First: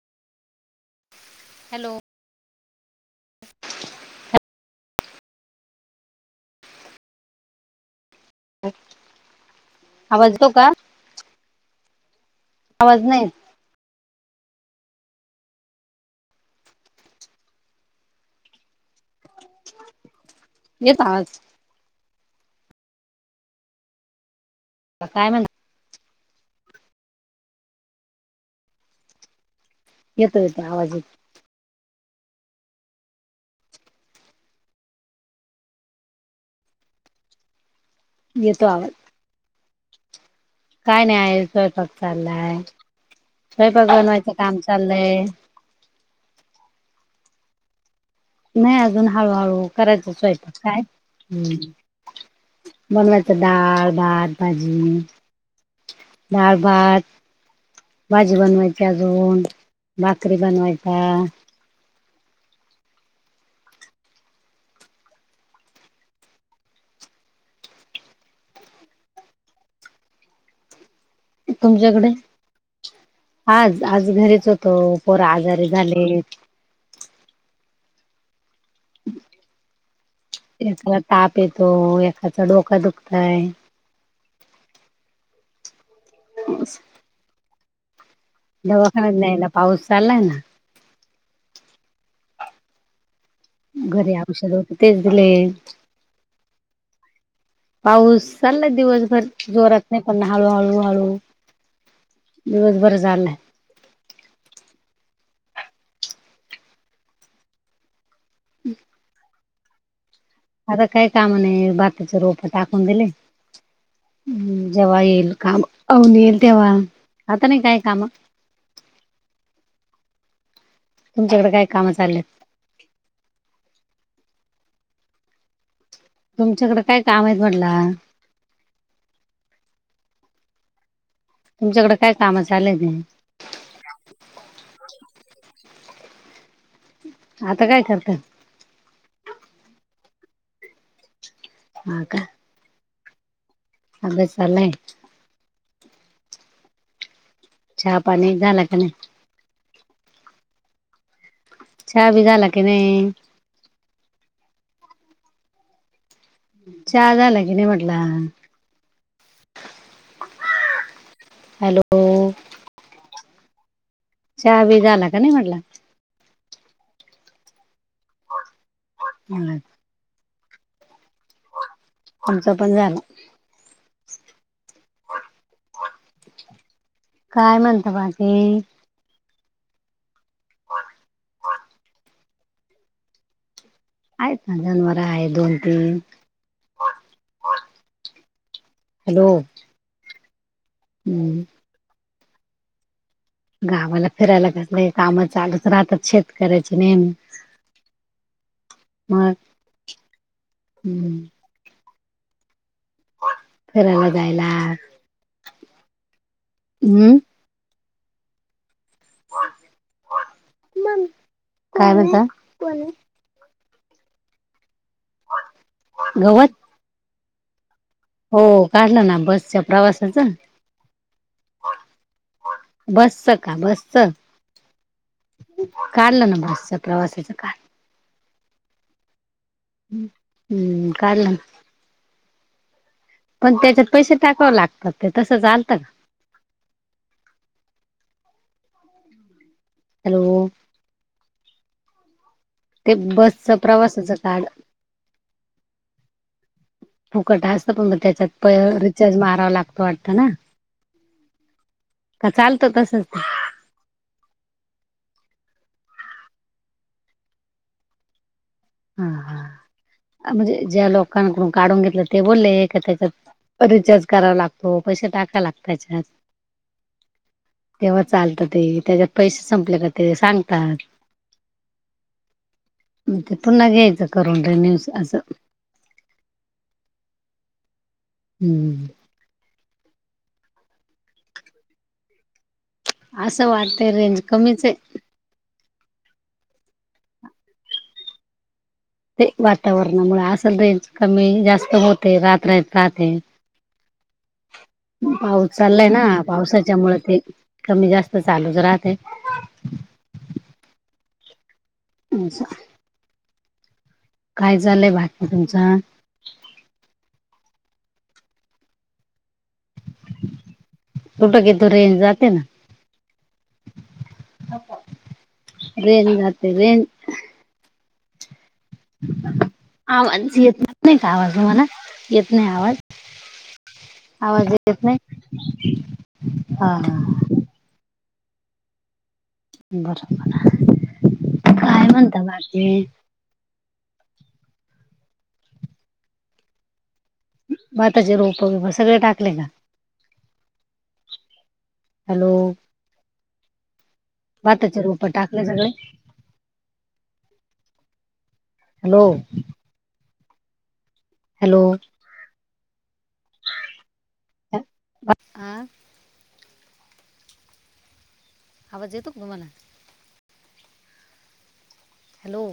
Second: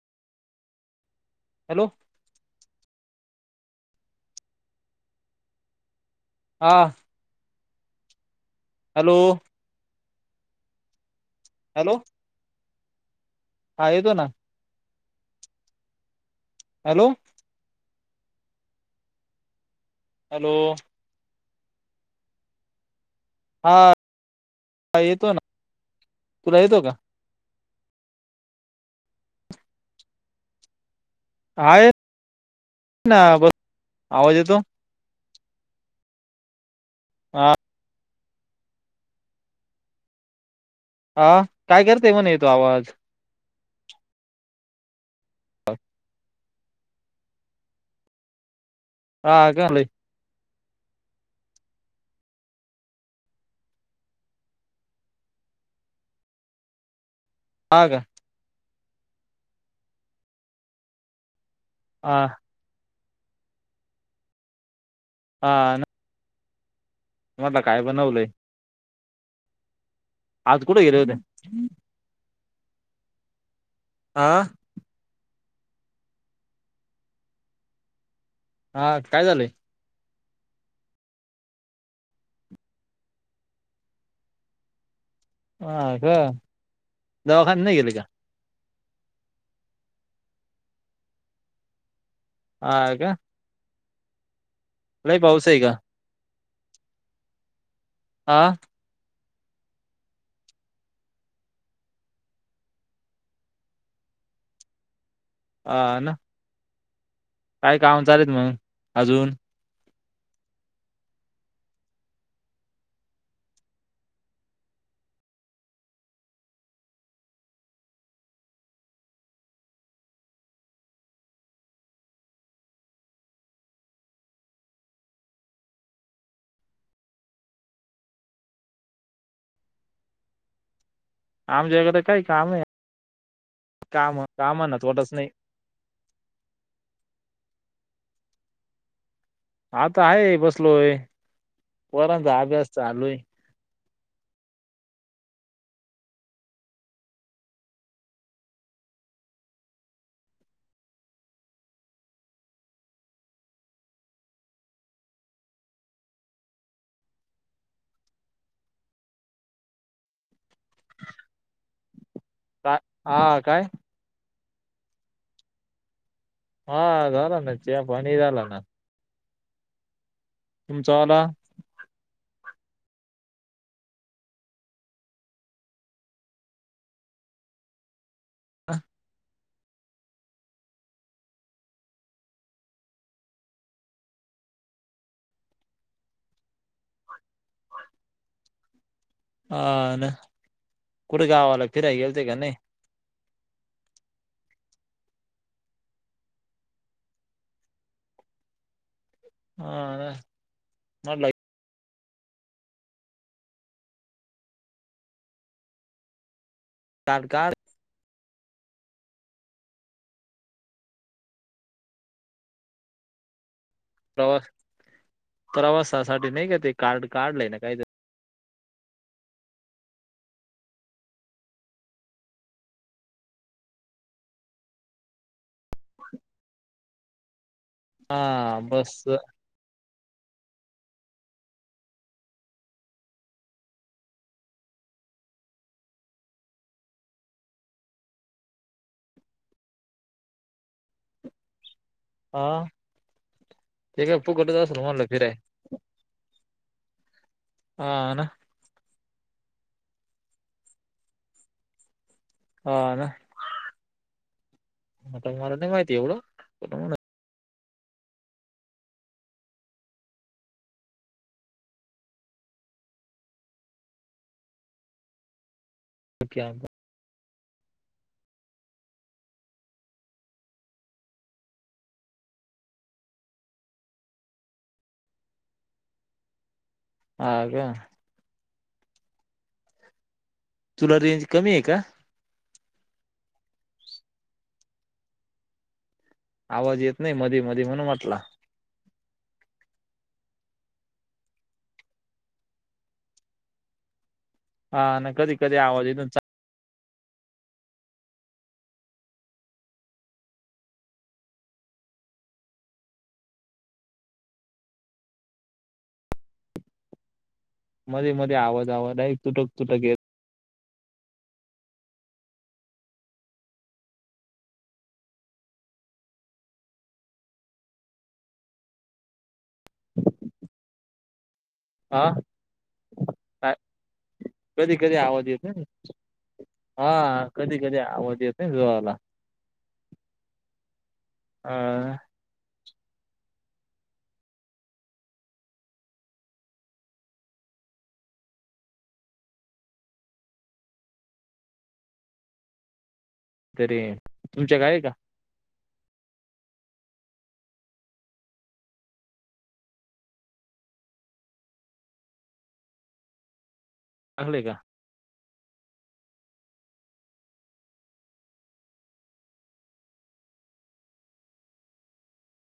Hello! हा! [unintelligible] Hello! आवाज येतो का? हॅलो! आवाज नाही येत. हा येतो ना. हॅलो! हॅलो! येतो आवाज. हा काय येतो ना म्हणत तुला येतो का येतो येतो आवाजेत हाय ना बस आवाज येतो हा येत आव काय नाही हा आहे काय स्वयंपाक करते म्हणे येतो चाललाय आवाज स्वयंपाक बनवायचं काम चाललंय हा नाही अजून हा का हळूहळू करायचाच आहेेत काय ह् बनवायचं डाळ भात भाजी त्या बद ह का भाजी बनवायची अजून भाकरी बनवायचा अ हा म्हट काय बनवलंय अज कुड इरद तुमच्याकडे आज आज हा घरीच हो त पोर आजारी झाले हा काय झालंय एखाला ताप येतो एखाचा डोका दुखतय अछा दवाखान नाही गेले का दवाखान्यात नाही ना पाऊस चाललाय ना हा घरी औषध होते तेच लय दिले पाऊस आहे का पाऊस हा चालला दिवसभर जोरात नाही पण हळू हळू हळू दिवस बरं झालंय ह ना काय काम चालेत मग अजून आता काय कामा नाही बातीचे रोप टाकून दिले हम् जेव्हा येईल काम अऊन येईल तेव्हा आता नाही काय काम तुमच्याकडे काय कामं चालत तुमच्याकडे काय काम आहेत म्हटलं आमच्या तुमच्याकडे वगात काय काही काम आहे चाललेत काम काम नावटच नाही आता काय करत आता आहे बसलो पर्यंत अभ्यास चालू आहे अगचलेय पा गा क हा बी झाला की नाही चचा झालं की नाही म्हटलं हॅलो काय हा काय चहा बी झाला का नाही म्हटला हा अला ना चे पणीदाला ना हम् तुमचा आला आमचं पण झालं काय म्हणत भाजी ह हा हा आहेत का ना जनवरवर आहे दोन तीन हॅलो आ ना कुठ हम्म. गावाला फिराय गेलते काय नाही? गावाला फिरायला कसलं ये काम चालूच राहतात शेतकऱ्याची मी हा ना हम्म, मला फरायला जायला [unintelligible] हम्म कार्ड काय म्हणता? प्रवास प्रवासासाठी नाही गवत का ते कार्ड काढलंय ना काहीतर हो काढलं ना बसच्या प्रवासाच. बस का बसचं? काढलं ना बसच प्रवासाच कार्ड हा बसच हम्, हुं काढलं ना. पण त्याच्यात पैसे टाकावं लागतात ते तसं चालतं का? हॅलो हा ते बसच ते प्रवासाचं काय काड फुकटच असेल म्हणलं फिराय फुकट असत हा पण म ना त्याच्यात प रिचार्ज मारावा लागतो वाटतं ना. का चालतं हा तसच ना ते [unintelligible] मला नाही माहिती एवढं हा हा म्हणजे ज्या लोकांकडून काढून घेतलं ते बोले का तेच्या रिचार्ज करावा लागतो पैसे टाकायला पाहिजे. [unintelligible] तेव्हा चालतं ते त्याच्यात पैसे संपले का ते सांगतात. मग ते पुन्हा घ्यायचं करून तेनं आस आसं. हा का हम्. तुला रेंज कमी आहे का? आसं वाटतंय रेंज कमीच हे. आवाज येत नाही मधीमधी म्हणून म्हटला. ते वातावरणामुळे आसल रेंज कमी जास्त होते [unintelligible] राहते. हा ना कधी पाऊस कधी आवाज चालाय ना येतो चा पावसाच्या मूळ ते कमी जास्त चालूच राहतय. [unintelligible] काय चालय बाकी तुमच? मध्येमध्ये आवाज आवाज तुटक तुटक येत तुटक येतो रेंज जाते ना. रेंज जाते रेंज. आवाज येत नाही नाही का आवाज तूम्हाला हा येत नाही आवाज? काय आवाज कधी येत कधी आवाज नाही हा, हा कधीकधी आवज येत [unintelligible] ला बरोबर काय हा म्हणता बाकी? भाताचे रोपबिप सगळे टाकले का? हॅलो तरी तुमच्या गावी भाताची का रोप टाकले सगळे? हॅलो हॅलो झाले का? आ आवाज येतो का तुम्हाला? हॅलो